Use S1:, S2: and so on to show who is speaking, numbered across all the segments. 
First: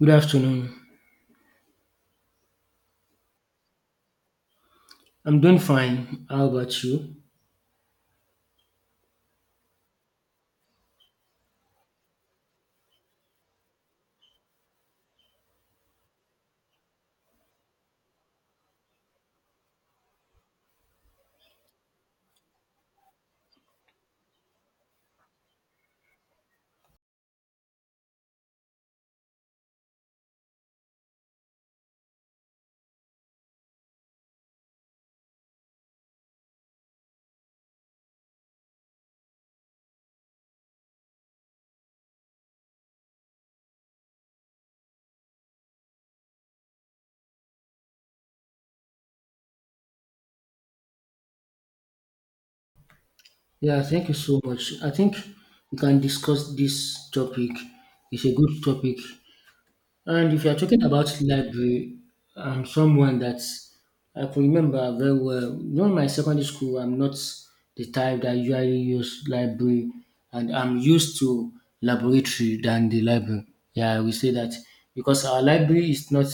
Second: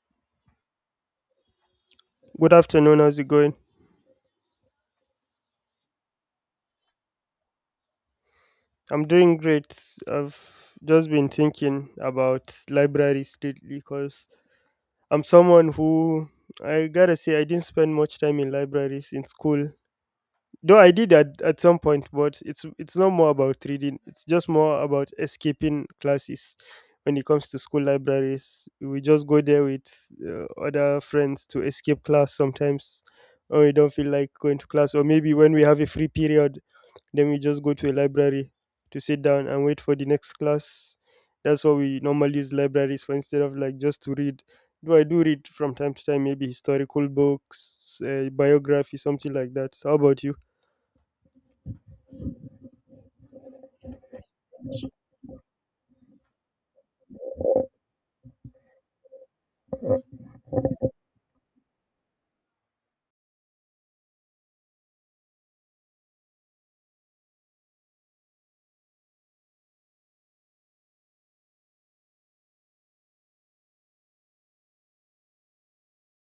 S1: Good afternoon.
S2: Good afternoon. How's it going?
S1: I'm doing fine. How about you?
S2: I'm doing great. I've just been thinking about libraries lately because I'm someone who, I gotta say, I didn't spend much time in libraries in school. Though I did at some point, but it's not more about reading. It's just more about escaping classes. When it comes to school libraries, we just go there with other friends to escape class sometimes, when we don't feel like going to class, or maybe when we have a free period. Then we just go to a library to sit down and wait for the next class. That's what we normally use libraries for instead of like just to read. Though I do read from time to time, maybe historical books, biography, something like that. So how about you?
S1: Yeah, thank you so much. I think we can discuss this topic. It's a good topic. And if you're talking about library, I'm someone that I can remember very well. During my secondary school, I'm not the type that usually use library, and I'm used to laboratory than the library. Yeah, we say that because our library is not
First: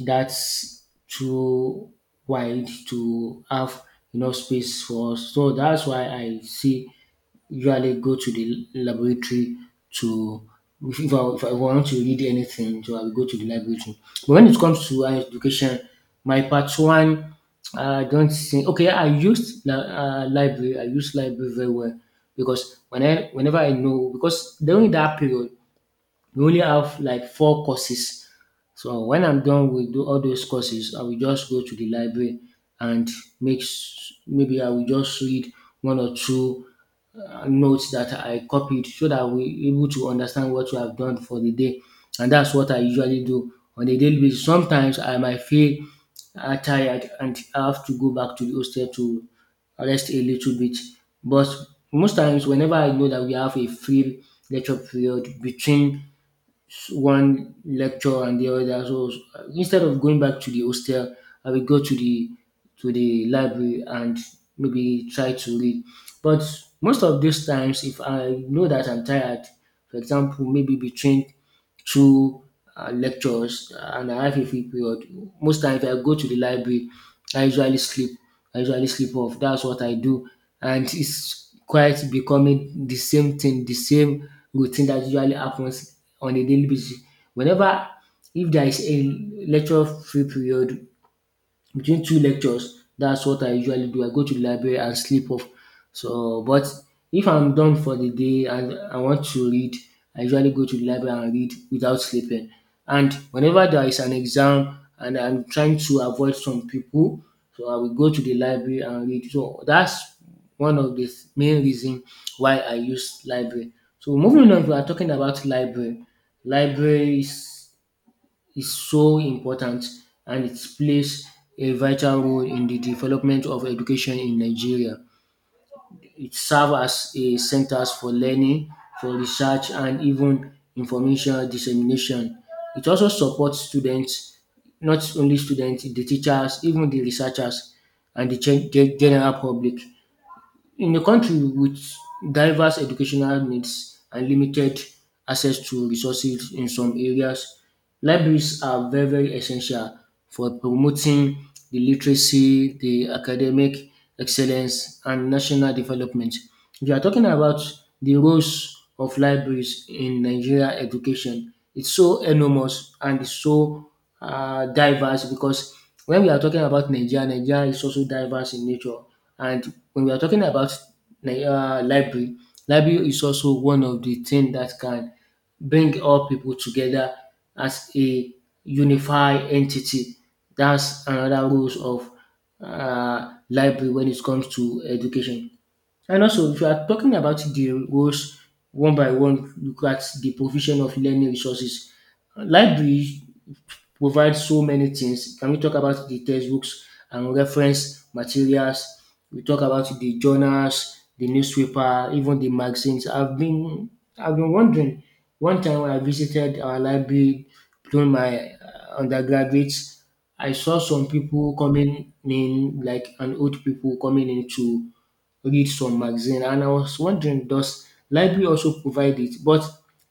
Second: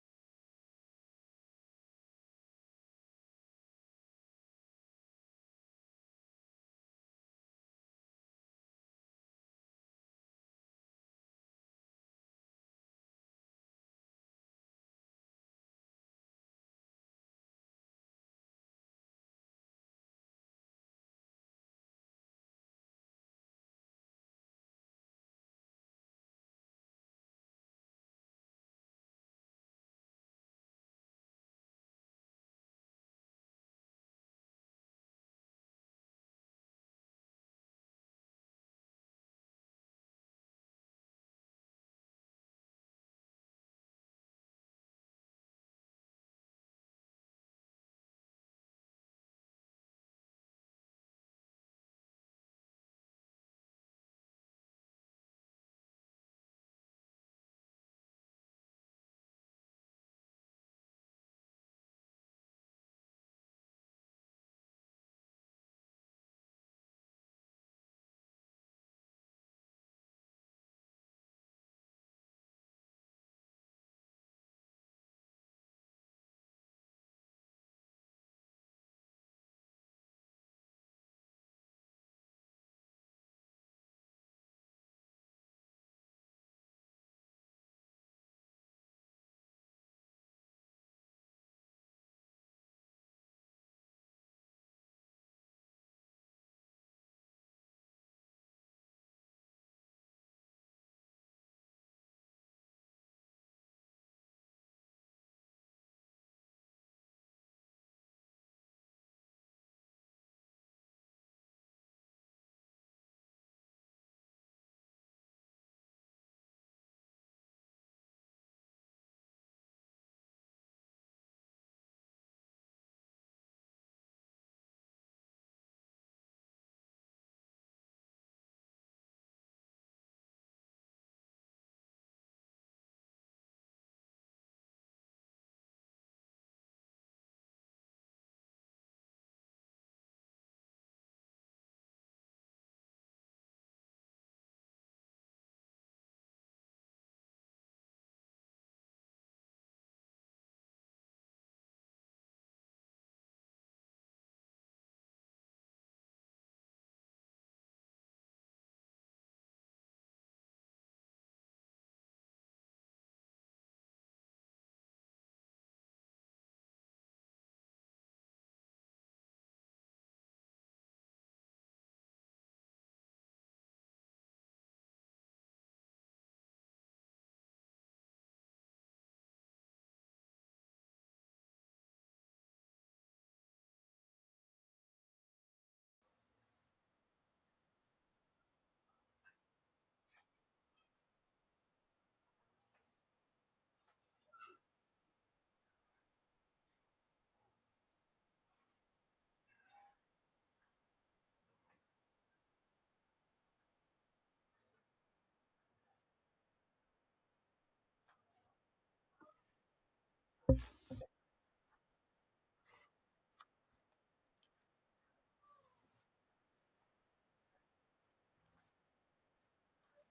S1: that's too wide to have enough space for us. So that's why I see usually go to the laboratory to if I want to read anything, so I will go to the laboratory. But when it comes to higher education, my part one, I don't think okay. Library. I used library very well because whenever I know because during that period we only have like four courses. So when I'm done with all those courses, I will just go to the library and maybe I will just read one or two notes that I copied so that we able to understand what we have done for the day. And that's what I usually do on a daily basis. Sometimes I might feel tired and I have to go back to the hostel to rest a little bit. But most times, whenever I know that we have a free lecture period between one lecture and the other. So instead of going back to the hostel, I will go to the library and maybe try to read. But most of these times, if I know that I'm tired, for example, maybe between through lectures and I have a free period. Most times if I go to the library, I usually sleep. I usually sleep off. That's what I do. And it's quite becoming the same thing, the same routine that usually happens on a daily basis. Whenever if there is a lecture free period between two lectures, that's what I usually do. I go to the library and sleep off. So, but if I'm done for the day and I want to read, I usually go to the library and read without sleeping. And whenever there is an exam and I'm trying to avoid some people, so I will go to the library and read. So that's one of the main reason why I use library. So moving on, we are talking about library. Libraries is so important and it plays a vital role in the development of education in Nigeria. It serves as a centers for learning, for research, and even information dissemination. It also supports students, not only students, the teachers, even the researchers, and the general public. In a country with diverse educational needs and limited access to resources in some areas, libraries are very, very essential for promoting the literacy, the academic excellence, and national development. If you are talking about the roles of libraries in Nigeria education, it's so enormous and it's so diverse because when we are talking about Nigeria, Nigeria is also diverse in nature. And when we are talking about library, library is also one of the things that can bring all people together as a unified entity. That's another rules of library when it comes to education. And also, if you are talking about the roles one by one, look at the provision of learning resources. Library provide so many things. Can we talk about the textbooks and reference materials? We talk about the journals, the newspaper, even the magazines. I've been wondering. One time when I visited our library during my undergraduate, I saw some people coming in, like an old people coming in to read some magazine, and I was wondering, does library also provide it? But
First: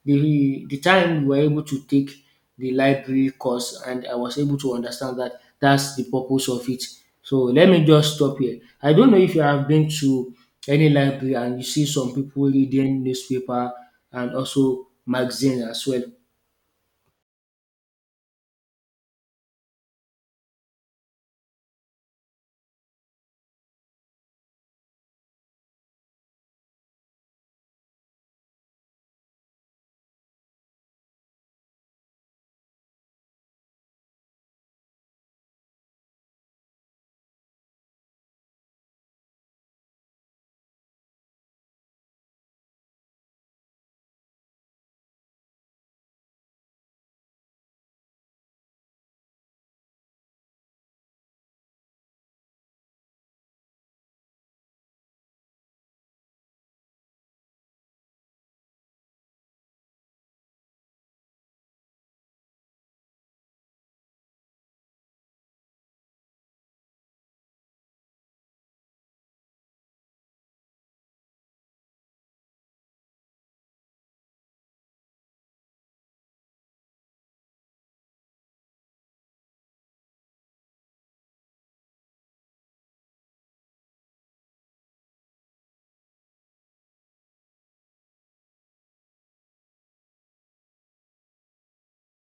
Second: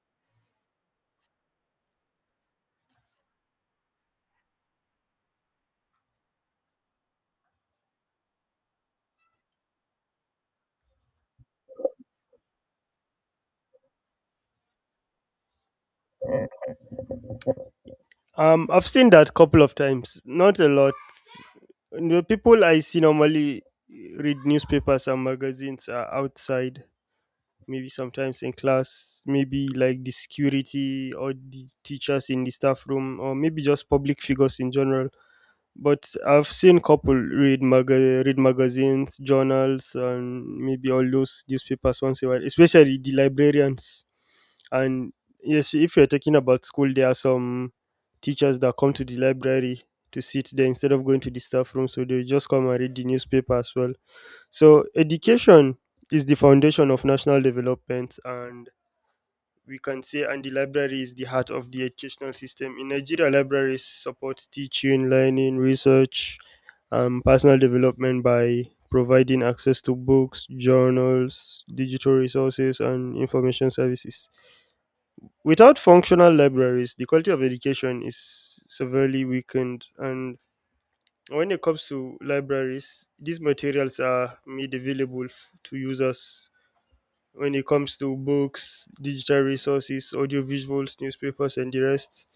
S1: the time we were able to take the library course, and I was able to understand that that's the purpose of it. So let me just stop here. I don't know if you have been to any library and you see some people reading newspaper and also magazine as well.
S2: I've seen that couple of times, not a lot. The people I see normally read newspapers and magazines are outside, maybe sometimes in class, maybe like the security or the teachers in the staff room, or maybe just public figures in general. But I've seen couple read read magazines, journals, and maybe all those newspapers once in a while, especially the librarians. And yes, if you're talking about school, there are some teachers that come to the library to sit there instead of going to the staff room, so they just come and read the newspaper as well. So education is the foundation of national development, and we can say and the library is the heart of the educational system in Nigeria. Libraries support teaching, learning, research, and personal development by providing access to books, journals, digital resources, and information services. Without functional libraries, the quality of education is severely weakened. And when it comes to libraries, these materials are made available to users. When it comes to books, digital resources, audiovisuals, newspapers, and the rest,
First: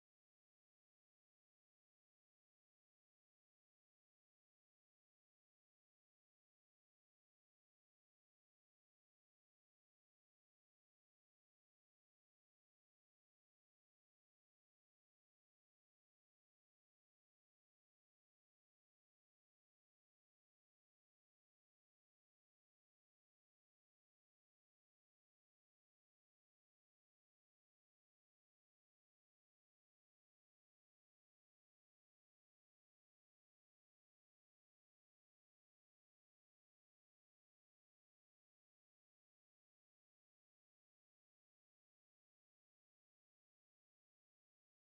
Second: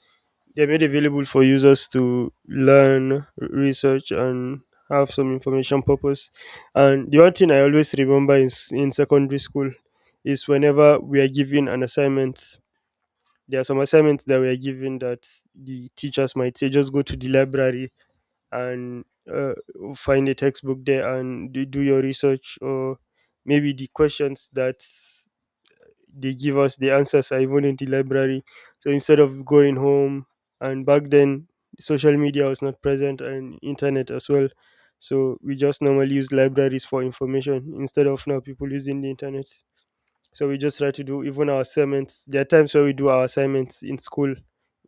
S2: they're made available for users to learn, research, and have some information purpose. And the one thing I always remember is, in secondary school, is whenever we are given an assignment, there are some assignments that we are given that the teachers might say, just go to the library and uh, find a textbook there and do your research, or maybe the questions that they give us, the answers are even in the library. So instead of going home, and back then social media was not present and internet as well, so we just normally use libraries for information instead of now people using the internet. So we just try to do even our assignments. There are times where we do our assignments in school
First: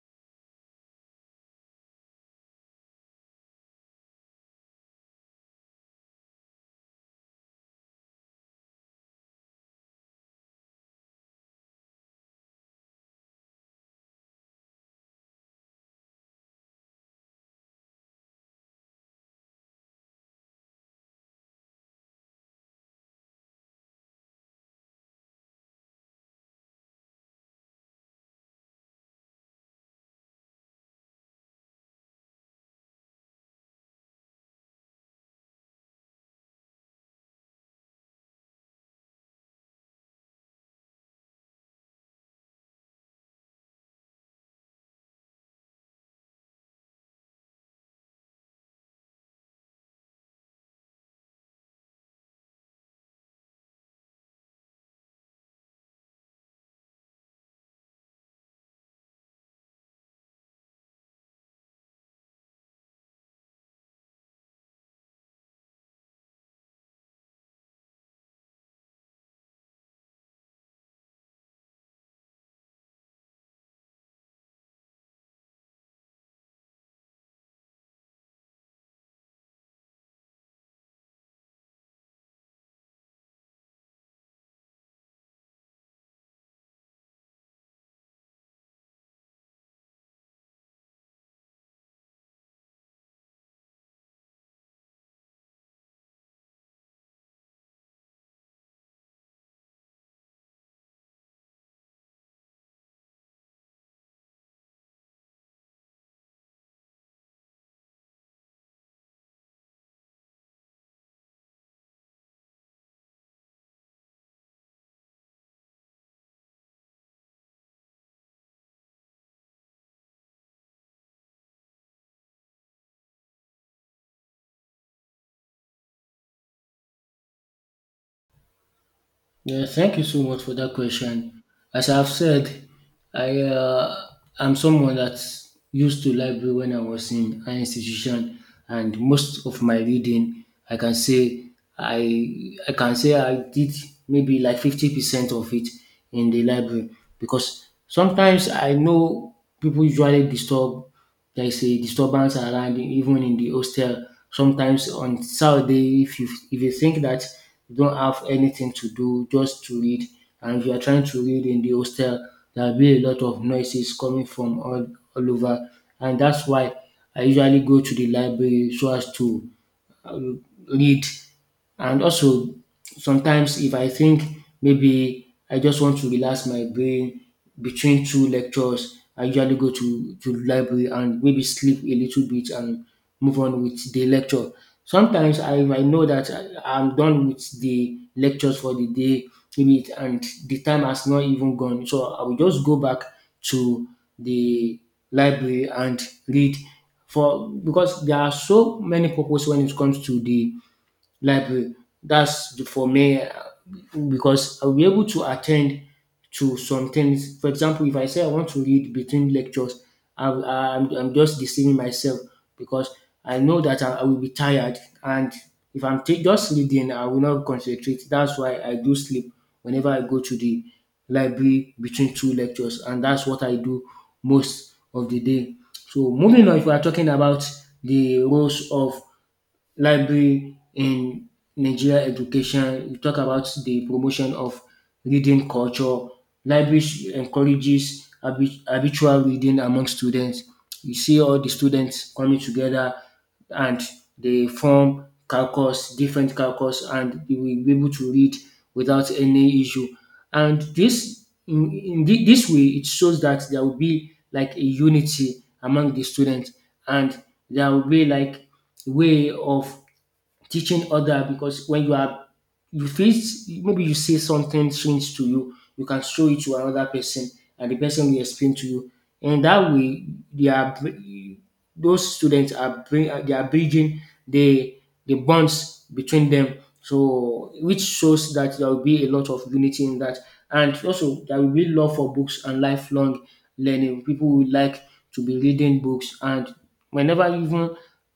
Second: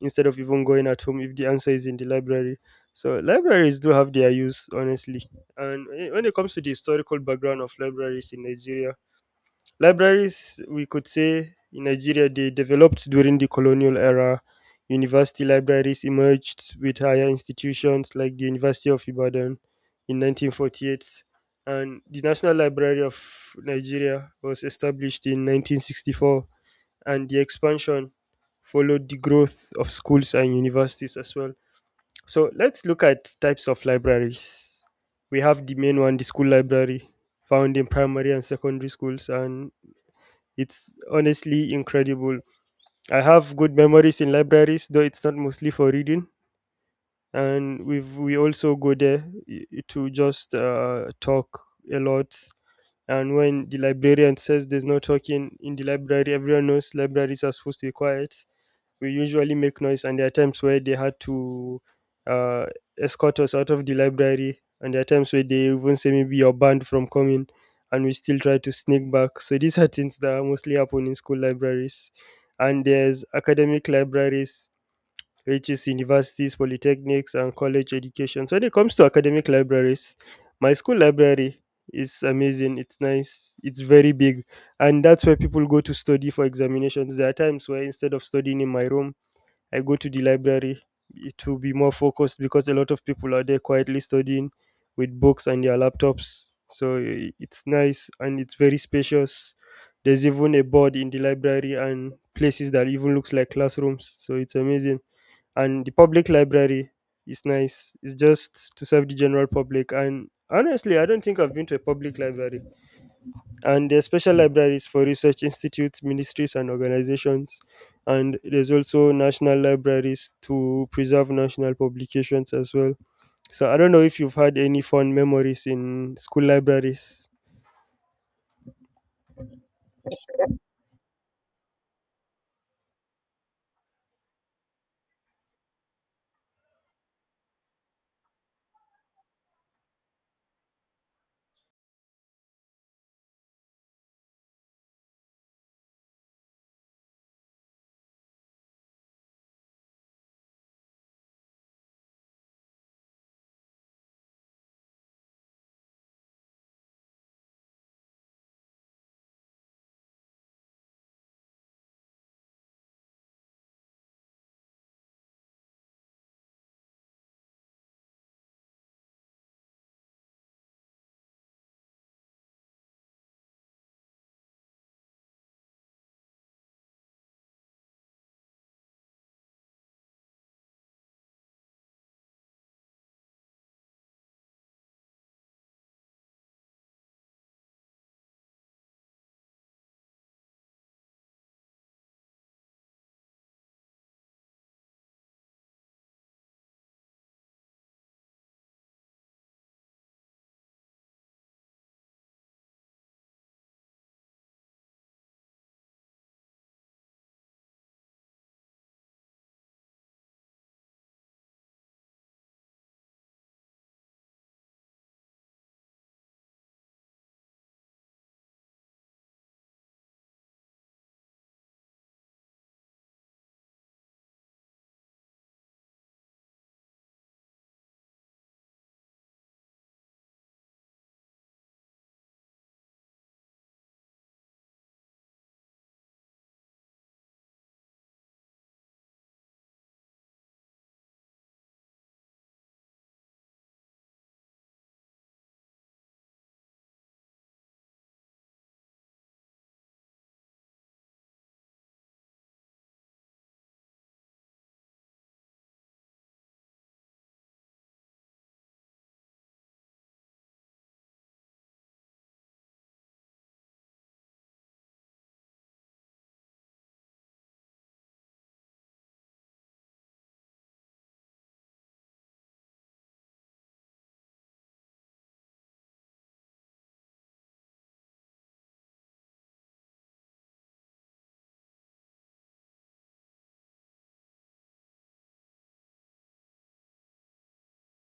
S2: instead of even going at home if the answer is in the library. So libraries do have their use, honestly. And when it comes to the historical background of libraries in Nigeria, libraries, we could say, in Nigeria, they developed during the colonial era. University libraries emerged with higher institutions like the University of Ibadan in 1948, and the National Library of Nigeria was established in 1964, and the expansion followed the growth of schools and universities as well. So let's look at types of libraries. We have the main one, the school library, found in primary and secondary schools, and it's honestly incredible. I have good memories in libraries, though it's not mostly for reading. And we also go there to just talk a lot. And when the librarian says there's no talking in the library, everyone knows libraries are supposed to be quiet. We usually make noise, and there are times where they had to uh, escort us out of the library, and there are times where they even say maybe you're banned from coming, and we still try to sneak back. So these are things that mostly happen in school libraries. And there's academic libraries, which is universities, polytechnics, and college education. So when it comes to academic libraries, my school library is amazing. It's nice, it's very big, and that's where people go to study for examinations. There are times where instead of studying in my room, I go to the library to be more focused, because a lot of people are there quietly studying with books and their laptops. So it's nice and it's very spacious. There's even a board in the library and places that even looks like classrooms. So it's amazing. And the public library is nice. It's just to serve the general public. And honestly, I don't think I've been to a public library. And there's special libraries for research institutes, ministries, and organizations. And there's also national libraries to preserve national publications as well. So I don't know if you've had any fond memories in school libraries.
S1: Yeah, thank you so much for that question. As I've said, I I'm someone that used to library when I was in an institution, and most of my reading, I can say I can say I did maybe like 50% of it in the library because sometimes I know people usually disturb there is a disturbance around even in the hostel. Sometimes on Saturday, if you think that you don't have anything to do, just to read, and if you are trying to read in the hostel, there will be a lot of noises coming from all over, and that's why I usually go to the library so as to read, and also sometimes if I think maybe I just want to relax my brain between two lectures, I usually go to the library and maybe sleep a little bit and move on with the lecture. Sometimes I know that I am done with the lectures for the day, and the time has not even gone. So I will just go back to the library and read for because there are so many purposes when it comes to the like that's for me because I'll be able to attend to some things. For example, if I say I want to read between lectures, I'm just deceiving myself because I know that I will be tired. And if I'm ta- just reading, I will not concentrate. That's why I do sleep whenever I go to the library between two lectures. And that's what I do most of the day. So moving on, if we are talking about the roles of library in Nigeria education. You talk about the promotion of reading culture. Libraries encourages habitual reading among students. You see all the students coming together and they form calculus, different calculus, and they will be able to read without any issue. And this this way, it shows that there will be like a unity among the students, and there will be like way of teaching other because when you are you face maybe you say something strange to you, you can show it to another person and the person will explain to you, and that way they are br- those students are bring they are bridging the the bonds between them, so which shows that there will be a lot of unity in that. And also, there will be love for books and lifelong learning. People will like to be reading books, and whenever even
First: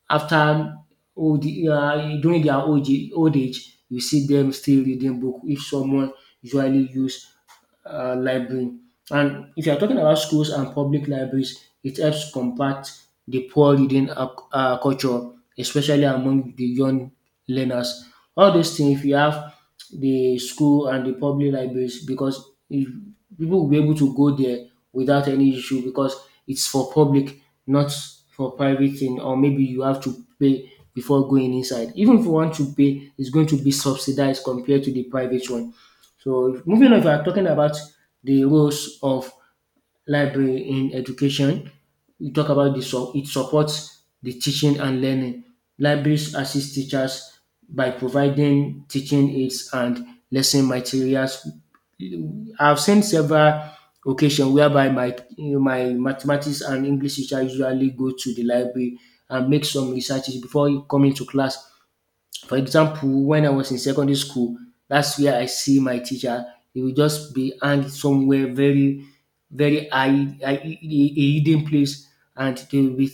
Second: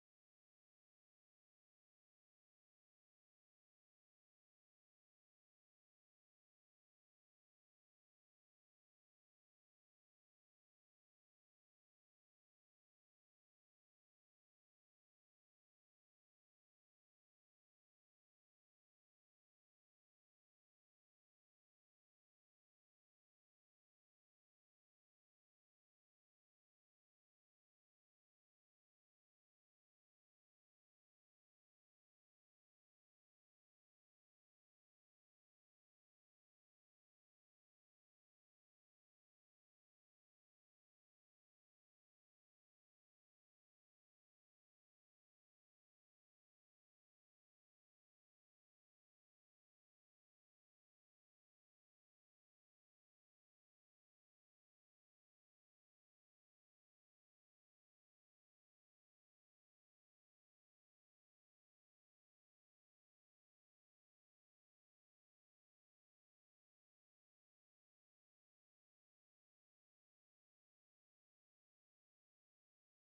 S1: after old during their old age, you see them still reading book if someone usually use library. And if you're talking about schools and public libraries, it helps combat the poor reading culture, especially among the young learners. All those things, if you have the school and the public libraries, because if people will be able to go there without any issue because it's for public, not for private thing, or maybe you have to pay before going inside. Even if you want to pay, it's going to be subsidized compared to the private one. So moving on, if you are talking about the roles of library in education. We talk about the so it supports the teaching and learning. Libraries assist teachers by providing teaching aids and lesson materials. I've seen several occasions whereby my mathematics and English teacher usually go to the library and make some researches before coming to class. For example, when I was in secondary school, that's where I see my teacher. He will just be hanged somewhere very, very a hidden place, and they will be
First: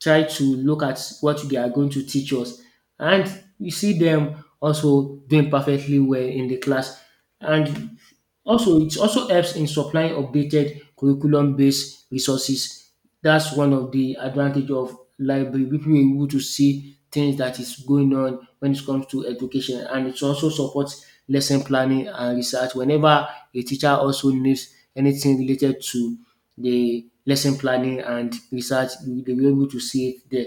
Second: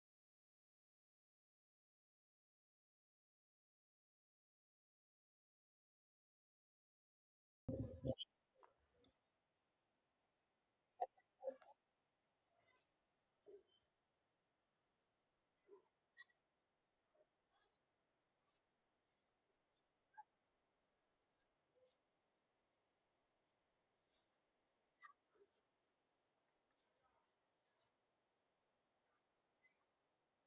S1: try to look at what they are going to teach us. And you see them also doing perfectly well in the class, and also, it also helps in supplying updated curriculum-based resources. That's one of the advantage of library. People are able to see things that is going on when it comes to education, and it also supports lesson planning and research. Whenever a teacher also needs anything related to the lesson planning and research, they will be able to see it there.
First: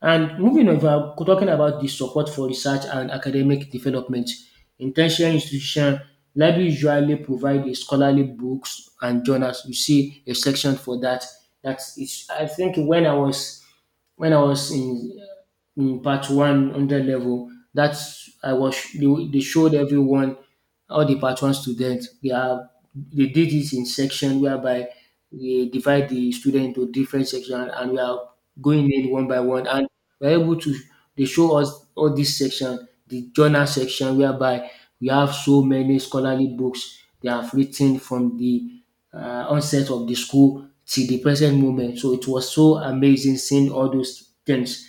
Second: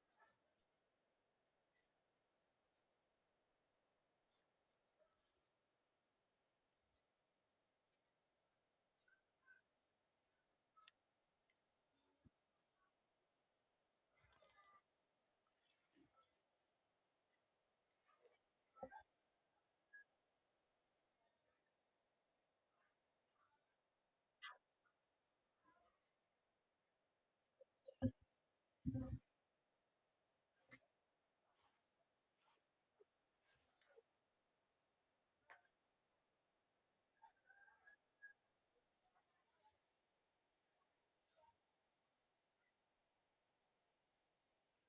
S1: And moving on, if I'm talking about the support for research and academic development, intentional institution, library usually provide the scholarly books and journals. You see a section for that. I think when I was when I was in part one under level, that's I was they showed everyone all the part one students they did it in section whereby we divide the student into different sections and we are going in one by one and we are able to dey show us all dis section, de journal section whereby we have so many scholarly books they have writ ten from de onset of the school till the present moment. So it was so amazing seeing all those things.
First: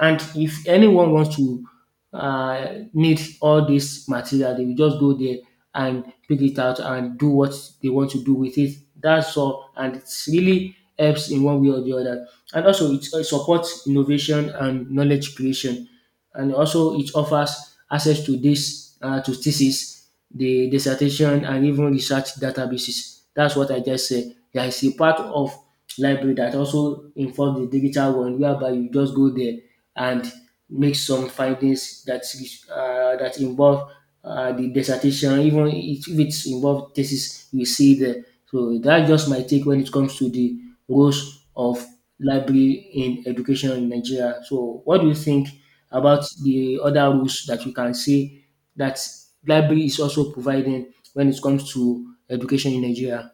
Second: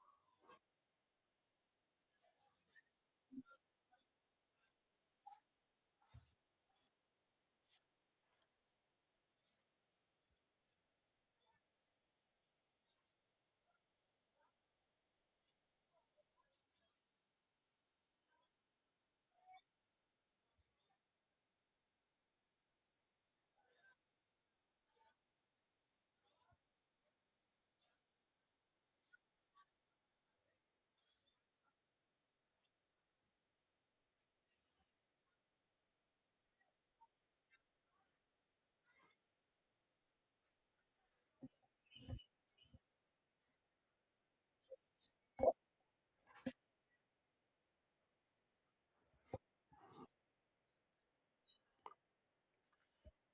S1: And if anyone wants to uh, need all this material, they will just go there and pick it out and do what they want to do with it. That's all. And it really helps in one way or the other. And also, it supports innovation and knowledge creation, and also it offers access to this to thesis, the dissertation, and even research databases. That's what I just said. There is a part of library that also involves the digital one, whereby you just go there and make some findings that involve the dissertation, even if it's involved thesis, you see there. So that's just my take when it comes to the roles of library in education in Nigeria. So what do you think about the other rules that you can say that library is also providing when it comes to education in Nigeria?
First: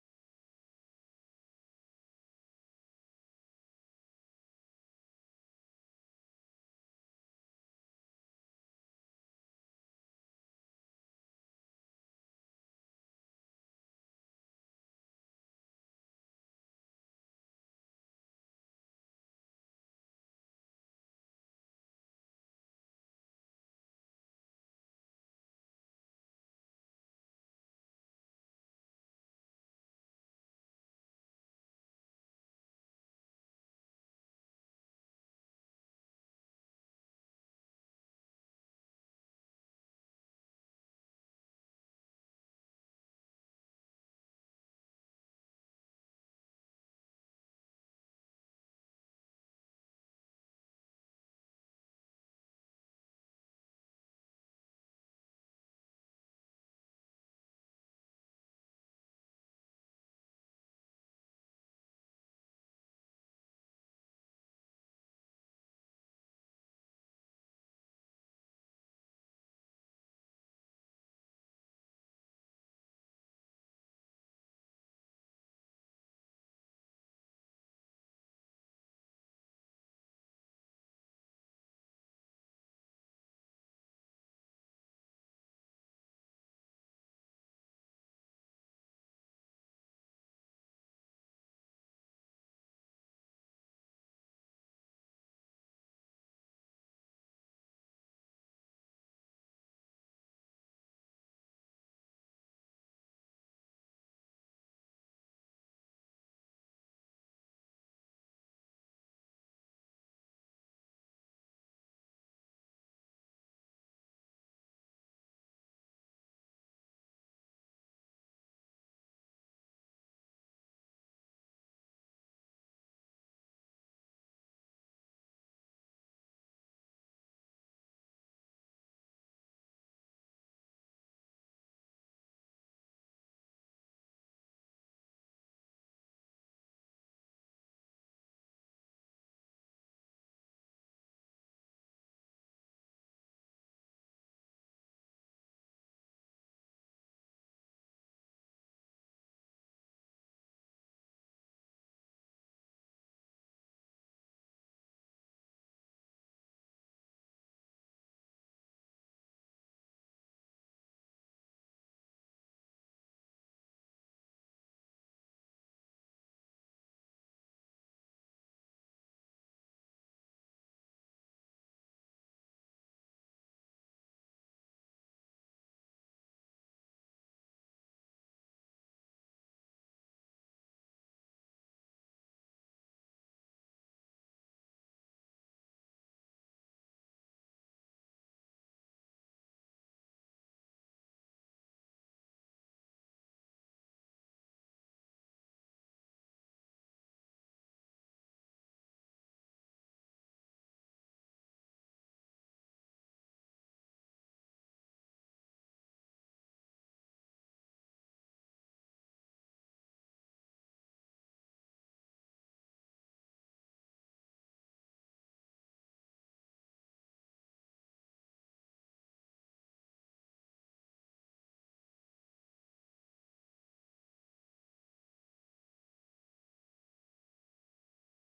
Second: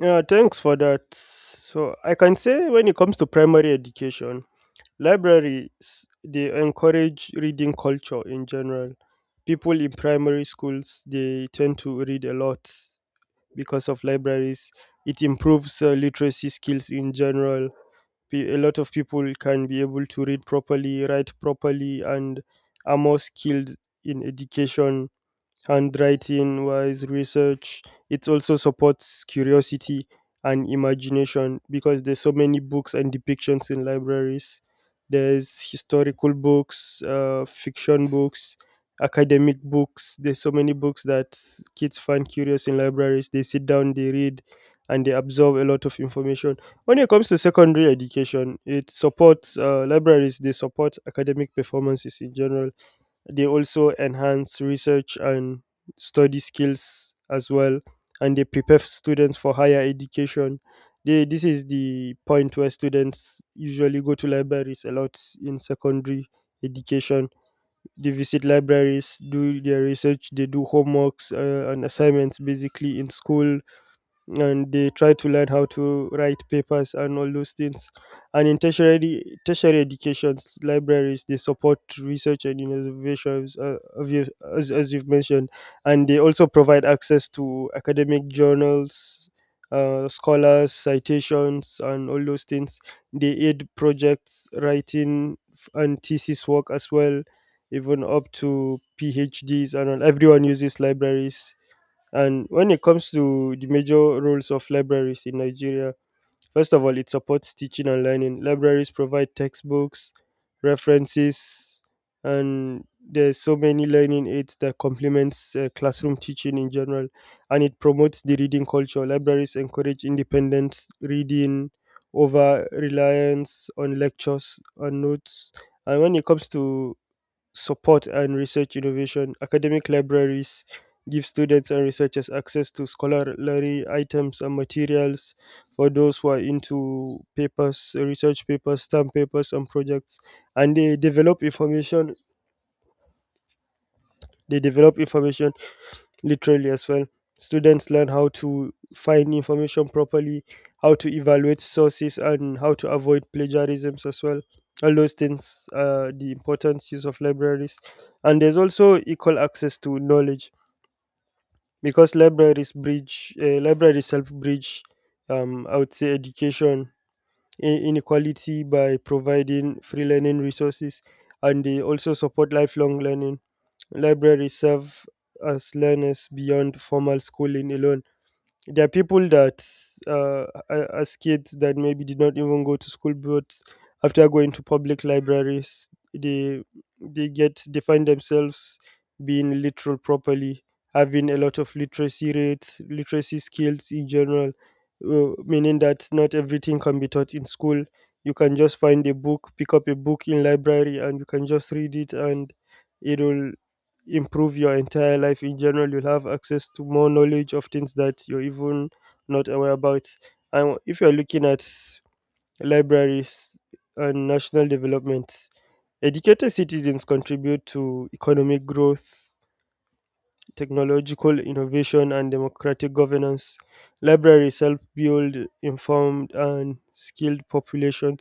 S2: Yeah, thanks for that. So I can say, when it comes to primary education, libraries, they encourage reading culture in general. People in primary schools, they tend to read a lot because of libraries. It improves literacy skills in general. A lot of people can be able to read properly, write properly, and are more skilled in education, handwriting wise research. It also supports curiosity and imagination because there's so many books and depictions in libraries. There's historical books, fiction books, academic books. There's so many books that kids find curious in libraries. They sit down, they read, and they absorb a lot of information. When it comes to secondary education, it supports, libraries, they support academic performances in general. They also enhance research and study skills as well, and they prepare students for higher education. They, this is the point where students usually go to libraries a lot in secondary education. They visit libraries, do their research, they do homeworks and assignments basically in school, and they try to learn how to write papers and all those things. And in tertiary educations, libraries, they support research and innovations, as you've mentioned, and they also provide access to academic journals, scholars, citations, and all those things. They aid projects writing and thesis work as well, even up to PhDs and all. Everyone uses libraries. And when it comes to the major roles of libraries in Nigeria, first of all, it supports teaching and learning. Libraries provide textbooks, references, and there's so many learning aids that complements classroom teaching in general. And it promotes the reading culture. Libraries encourage independent reading over reliance on lectures and notes. And when it comes to support and research innovation, academic libraries give students and researchers access to scholarly items and materials for those who are into papers, research papers, STEM papers, and projects. And they develop information. They develop information literally as well. Students learn how to find information properly, how to evaluate sources, and how to avoid plagiarisms as well. All those things are the important use of libraries. And there's also equal access to knowledge because libraries help bridge, I would say, education inequality by providing free learning resources. And they also support lifelong learning. Libraries serve as learners beyond formal schooling alone. There are people that, as kids, that maybe did not even go to school, but after going to public libraries, they they get they find themselves being literal properly, having a lot of literacy rates, literacy skills in general, meaning that not everything can be taught in school. You can just find a book, pick up a book in library, and you can just read it, and it'll improve your entire life in general. You'll have access to more knowledge of things that you're even not aware about. And if you're looking at libraries and national development, educated citizens contribute to economic growth, technological innovation, and democratic governance. Libraries help build informed and skilled populations.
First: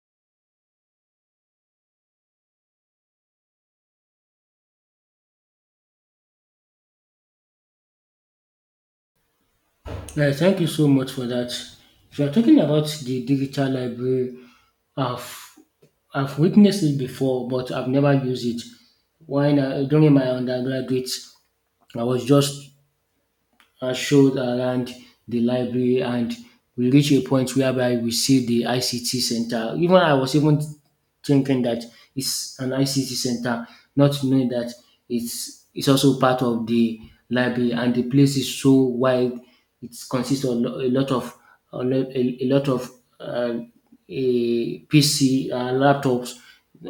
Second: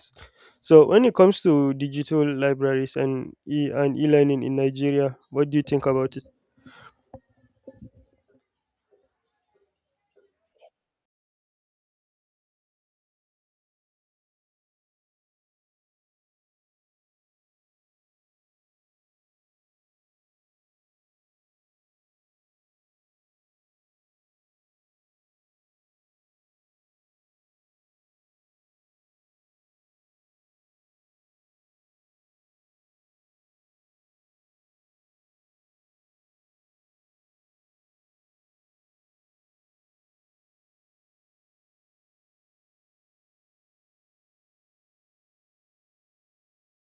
S2: So when it comes to digital libraries and e-learning in Nigeria, what do you think about it?
S1: Yeah, thank you so much for that. If you're talking about the digital library, I've, I've witnessed it before, but I've never used it. When I, during my undergraduate, I was just showed around the library, and we reach a point whereby we see the ICT center. Even I was even thinking that it's an ICT center, not knowing that it's also part of the library and the place is so wide. It consists of lo- a lot of a lo- a lot of uh, a PC laptops.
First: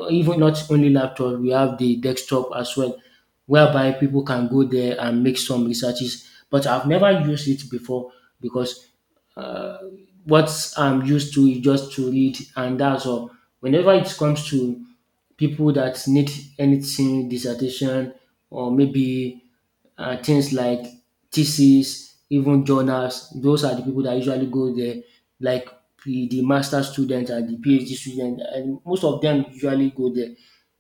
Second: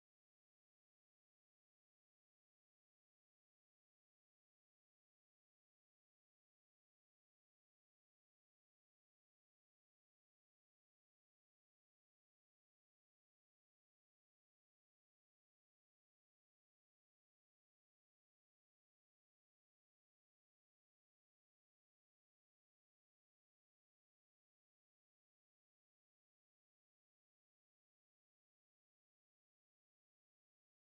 S1: Even not only laptop, we have the desktop as well, whereby people can go there and make some researches. But I've never used it before because uh, what I'm used to is just to read, and that's all. Whenever it comes to people that need anything, dissertation, or maybe things like thesis, even journals, those are the people that usually go there, like the master students and the PhD students, and most of them usually go there.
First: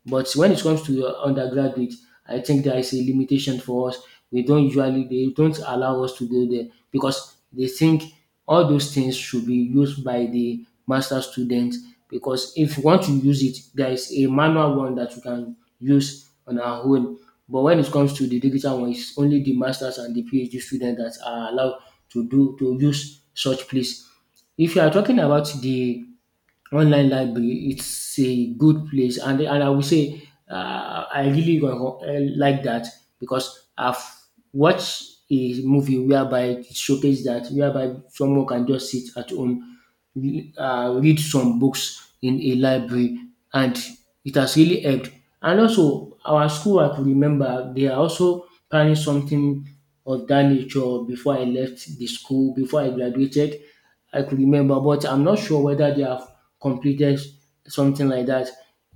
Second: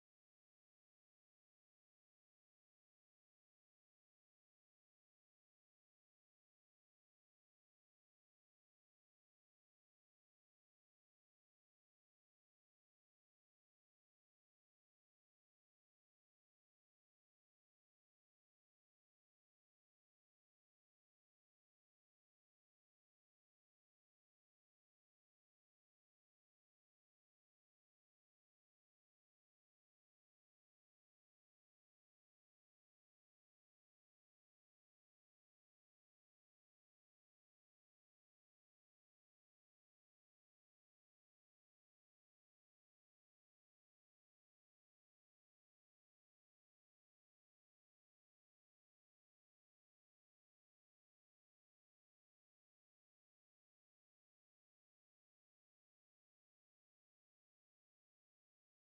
S1: But when it comes to undergraduate, I think there is a limitation for us. We don't usually They don't allow us to go there because they think all those things should be used by the master students. Because if you want to use it, there is a manual one that you can use on our own. But when it comes to the digital one, it's only the masters and the PhD students that are allowed to use such place. If you are talking about the online library, it's a good place, and I will say I really like that because I've watched a movie whereby it showcased that, whereby someone can just sit at home, read some books in a library, and it has really helped. And also, our school, I could remember, they are also planning something of that nature before I left the school, before I graduated. I could remember, but I'm not sure whether they have completed something like that.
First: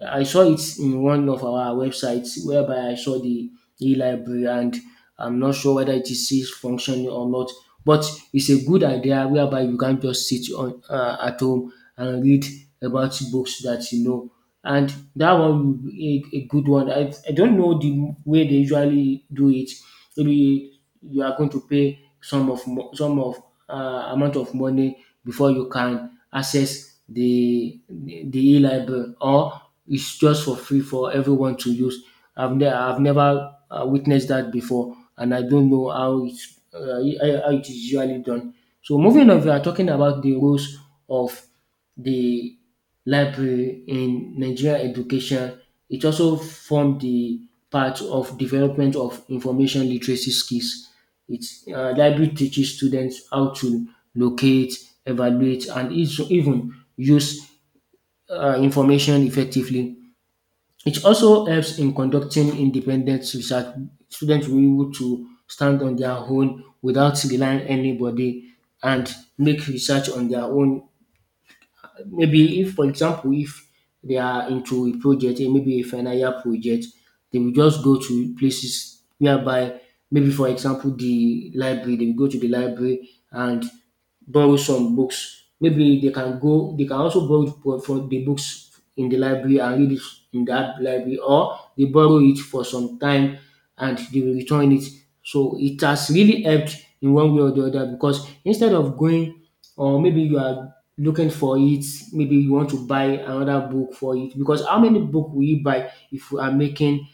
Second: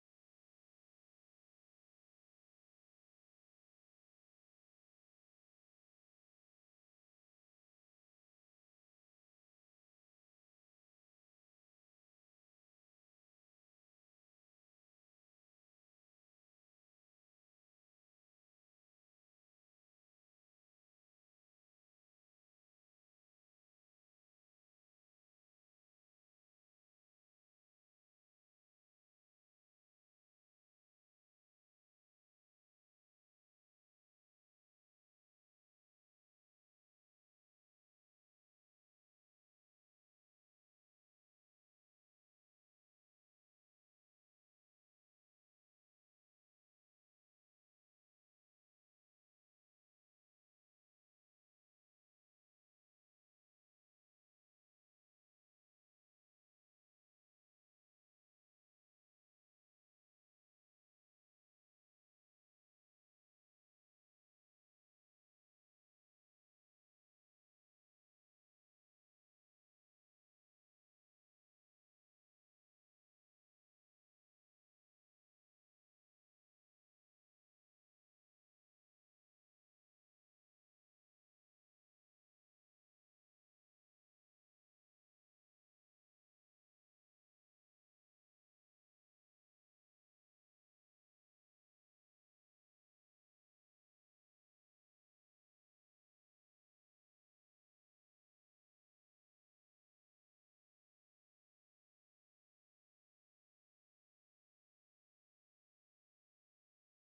S1: I saw it in one of our websites whereby I saw the e-library, and I'm not sure whether it is still functioning or not. But it's a good idea whereby you can't just sit on at home and read about books that you know. And that one will be a good one. I don't know the way they usually do it. Maybe you are going to pay some of mo- some of amount of money before you can access the e-library, or it's just for free for everyone to use. I've never witnessed that before, and I don't know how it's uh, how it is usually done. So moving on, we are talking about the roles of the library in Nigerian education. It also formed the part of development of information literacy skills. It's Library teaches students how to locate, evaluate, and even use information effectively. It also helps in conducting independent research. Students will be able to stand on their own without relying anybody and make research on their own. Maybe if, for example, if they are into a project, maybe a final year project, they will just go to places whereby, maybe for example, the library, they will go to the library and borrow some books. Maybe they can go, they can also borrow it from the books in the library and read it in that library, or they borrow it for some time and they will return it. So it has really helped in one way or the other, because instead of going, or maybe you are looking for it, maybe you want to buy another book for it. Because how many book will you buy if you are making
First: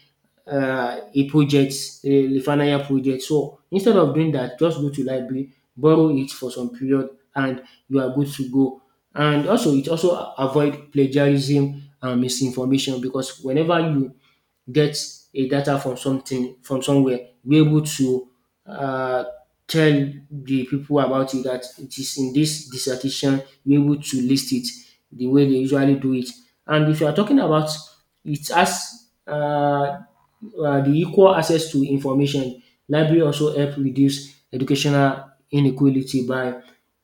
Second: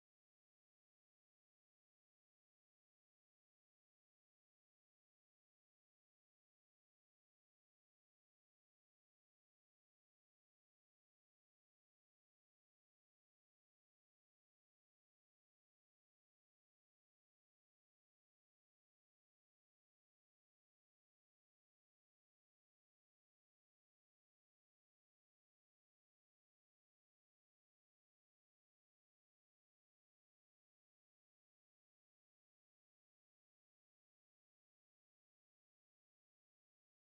S1: a project, a final project. So instead of doing that, just go to library, borrow it for some period, and you are good to go. And also, it also avoid plagiarism and misinformation because whenever you get a data from something from somewhere, be able to uh, tell the people about it that it is in this dissertation, be able to list it the way they usually do it. And if you are talking about it as the equal access to information, library also help reduce educational inequality by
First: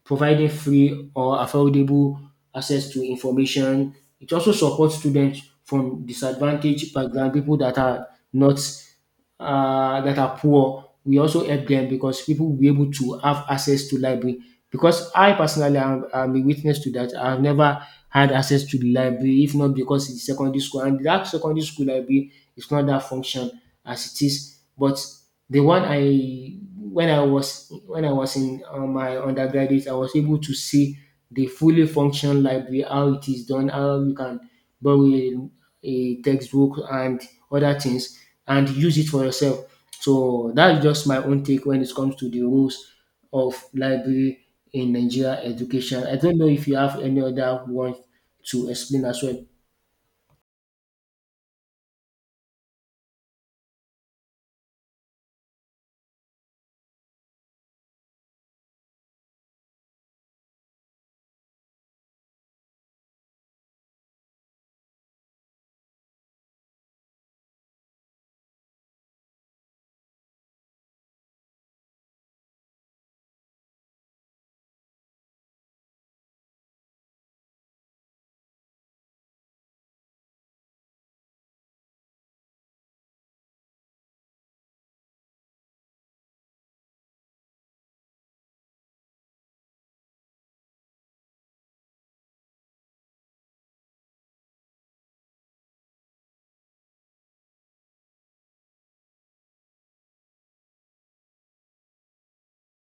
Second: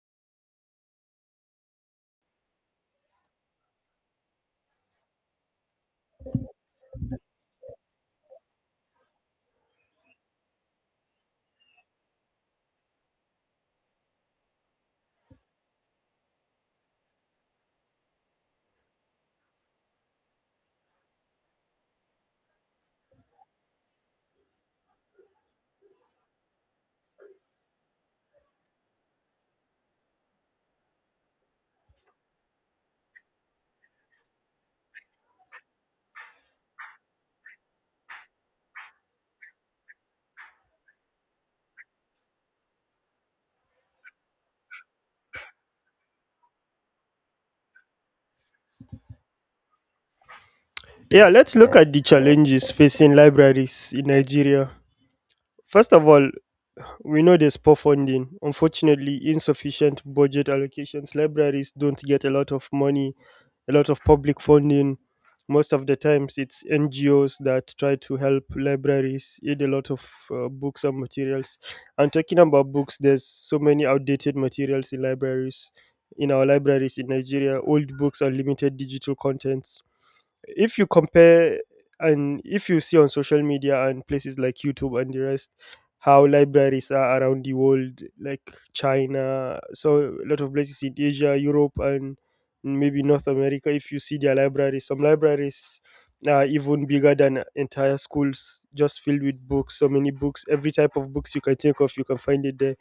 S1: providing free or affordable access to information. It also supports students from disadvantaged background, people that are not that are poor. We also help them because people will be able to have access to library. Because I personally am a witness to that. I've never had access to the library, if not because it's secondary school, and that secondary school library is not that function as it is. But the one I when I was in my undergraduate, I was able to see the fully functional library, how it is done, how you can borrow a textbook and other things and use it for yourself. So that's just my own take when it comes to the rules of library in Nigeria education. I don't know if you have any other one to explain as well.
S2: Yeah, let's look at the challenges facing libraries in Nigeria. First of all, we know there's poor funding. Unfortunately, insufficient budget allocations. Libraries don't get a lot of money, a lot of public funding. Most of the times, it's NGOs that try to help libraries aid a lot of books and materials. And talking about books, there's so many outdated materials in libraries, in our libraries in Nigeria, old books and limited digital contents. If you compare, and if you see on social media and places like YouTube and the rest, how libraries are around the world, like China, so a lot of places in Asia, Europe, and maybe North America. If you see their libraries, some libraries are even bigger than entire schools, just filled with books. So many books, every type of books you can think of, you can find it there.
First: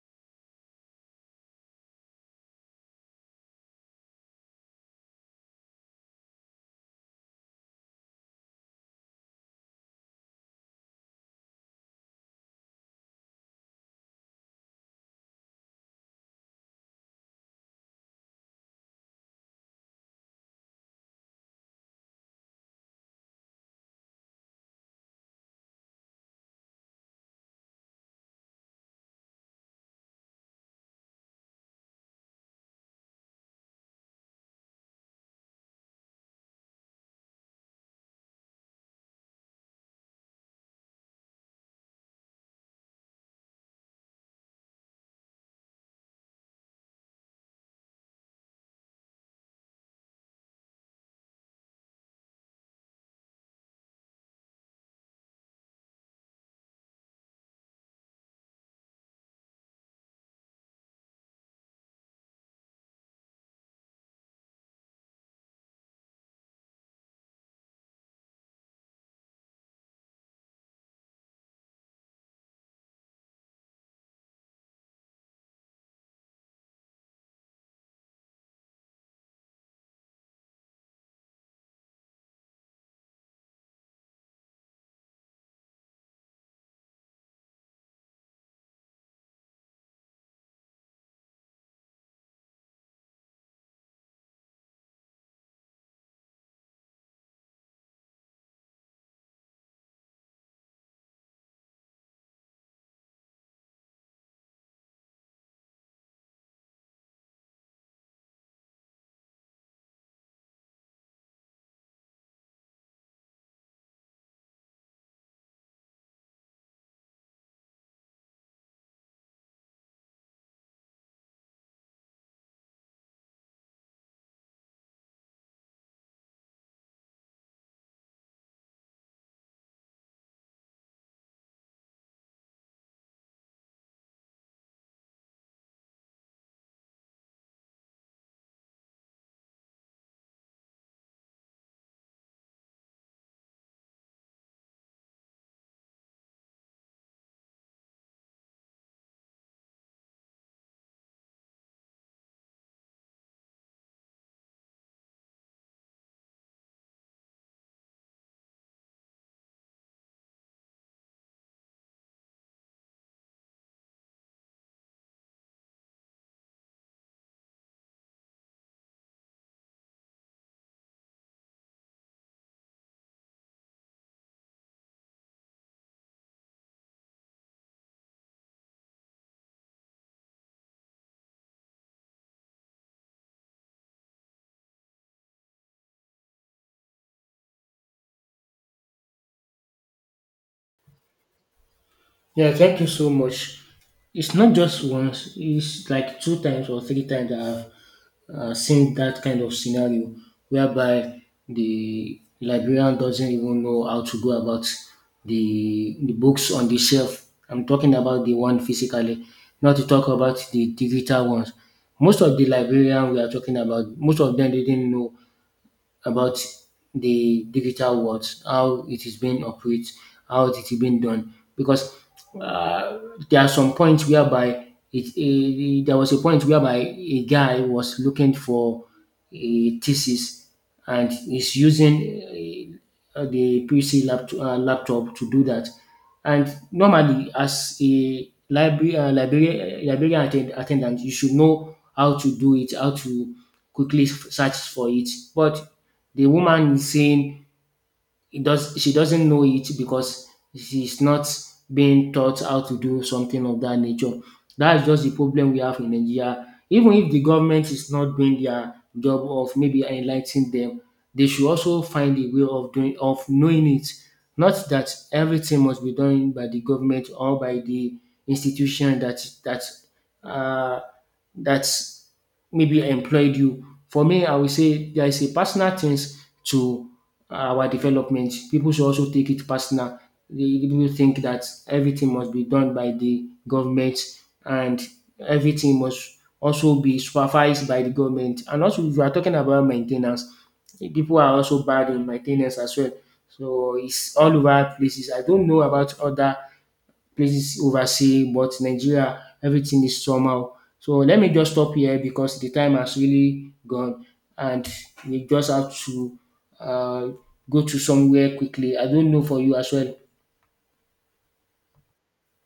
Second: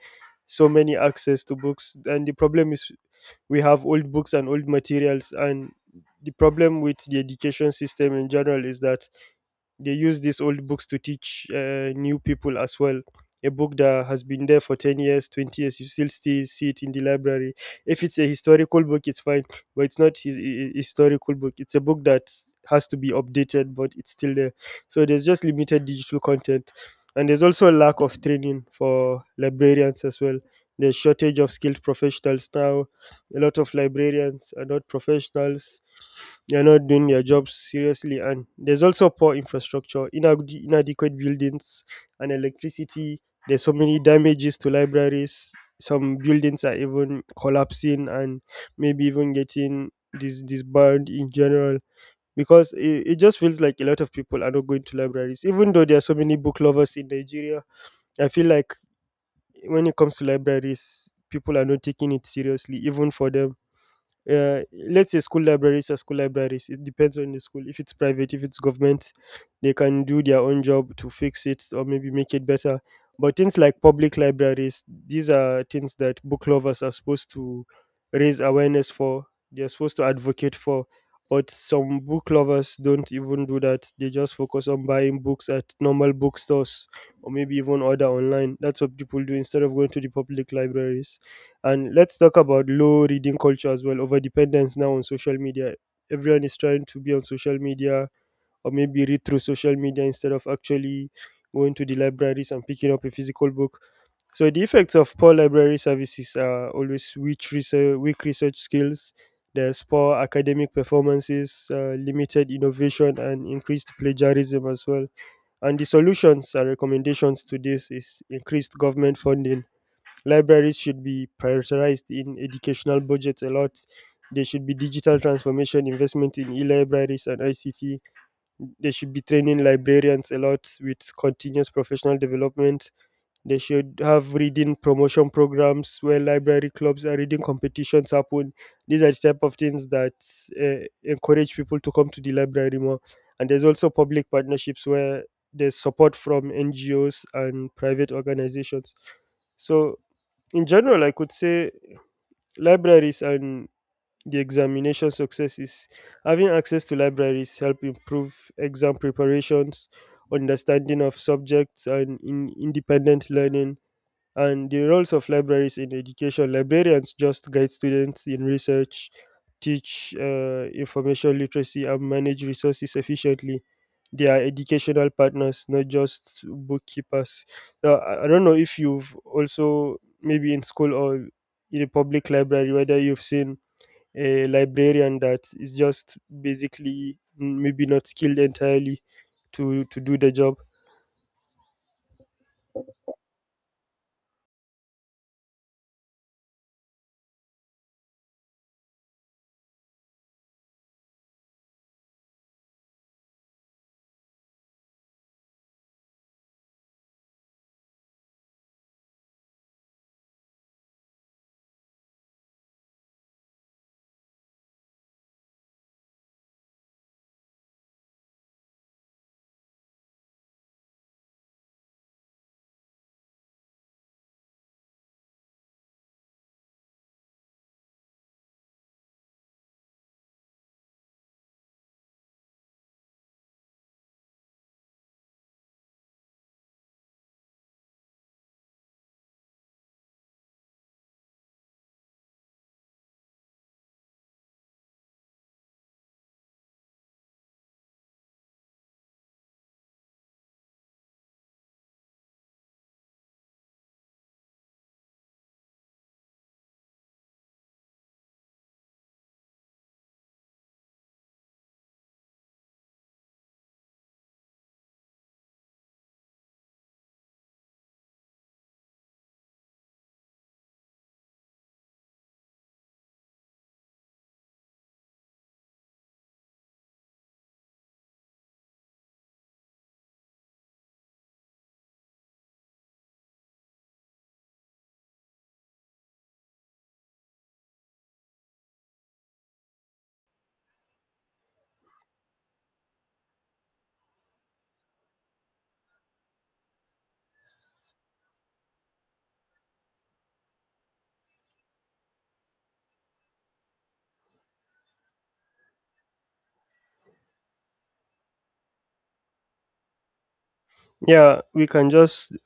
S2: So many access to books, and the problem is we have old books and old materials, and the problem with the education system in general is that they use these old books to teach new people as well. A book that has been there for 10 years, 20 years, you still see it in the library. If it's a historical book, it's fine, but it's not a historical book. It's a book that has to be updated, but it's still there. So there's just limited digital content. And there's also a lack of training for librarians as well. There's shortage of skilled professionals now. A lot of librarians are not professionals, they're not doing their jobs seriously. And there's also poor infrastructure, inadequate buildings and electricity. There's so many damages to libraries. Some buildings are even collapsing and maybe even getting disbanded in general, because it just feels like a lot of people are not going to libraries. Even though there are so many book lovers in Nigeria, I feel like when it comes to libraries, people are not taking it seriously, even for them. Let's say school libraries are school libraries. It depends on the school. If it's private, if it's government, they can do their own job to fix it or maybe make it better. But things like public libraries, these are things that book lovers are supposed to raise awareness for. They're supposed to advocate for. But some book lovers don't even do that. They just focus on buying books at normal bookstores or maybe even order online. That's what people do instead of going to the public libraries. And let's talk about low reading culture as well, over dependence now on social media. Everyone is trying to be on social media or maybe read through social media instead of actually going to the libraries and picking up a physical book. So the effects of poor library services are always weak research skills, there's poor academic performances, limited innovation, and increased plagiarism as well. And the solutions and recommendations to this is increased government funding. Libraries should be prioritized in educational budgets a lot. There should be digital transformation investment in e-libraries and ICT. They should be training librarians a lot with continuous professional development. They should have reading promotion programs where library clubs and reading competitions happen. These are the type of things that encourage people to come to the library more. And there's also public partnerships where there's support from NGOs and private organizations. So in general, I could say libraries and the examination successes. Having access to libraries help improve exam preparations, understanding of subjects, and in independent learning. And the roles of libraries in education, librarians just guide students in research, teach information literacy, and manage resources efficiently. They are educational partners, not just bookkeepers. Now, I don't know if you've also, maybe in school or in a public library, whether you've seen a librarian that is just basically mm, maybe not skilled entirely to do the job.
S1: Yeah, thank you so much. It's not just once, it's like two times or three times that I've seen that kind of scenario whereby the librarian doesn't even know how to go about the books on the shelf. I'm talking about the one physically, not to talk about the digital ones. Most of the librarian we are talking about, most of them didn't know about the digital world, how it is being operated, how it is being done. Because uh, there are some points whereby there was a point whereby a guy was looking for a thesis and is using the PC laptop, laptop to do that. And normally, as a library librarian, attendant, you should know how to do it, how to quickly search for it. But the woman is saying it does she doesn't know it because she's not being taught how to do something of that nature. That's just the problem we have in Nigeria. Even if the government is not doing their job of maybe enlightening them, they should also find a way of doing of knowing it. Not that everything must be done by the government or by the institution uh, that maybe employed you. For me, I would say there is a personal things to our development. People should also take it personal. They People think that everything must be done by the government and everything must also be supervised by the government. And also, if you are talking about maintenance. Ten people are also bad in maintenance as well. So it's all over places. I don't know about other places overseas, but Nigeria, everything is somehow. So let me just stop here because the time has really gone, and we just have to uh, go to somewhere quickly. I don't know for you as well.
S2: Yeah, we can just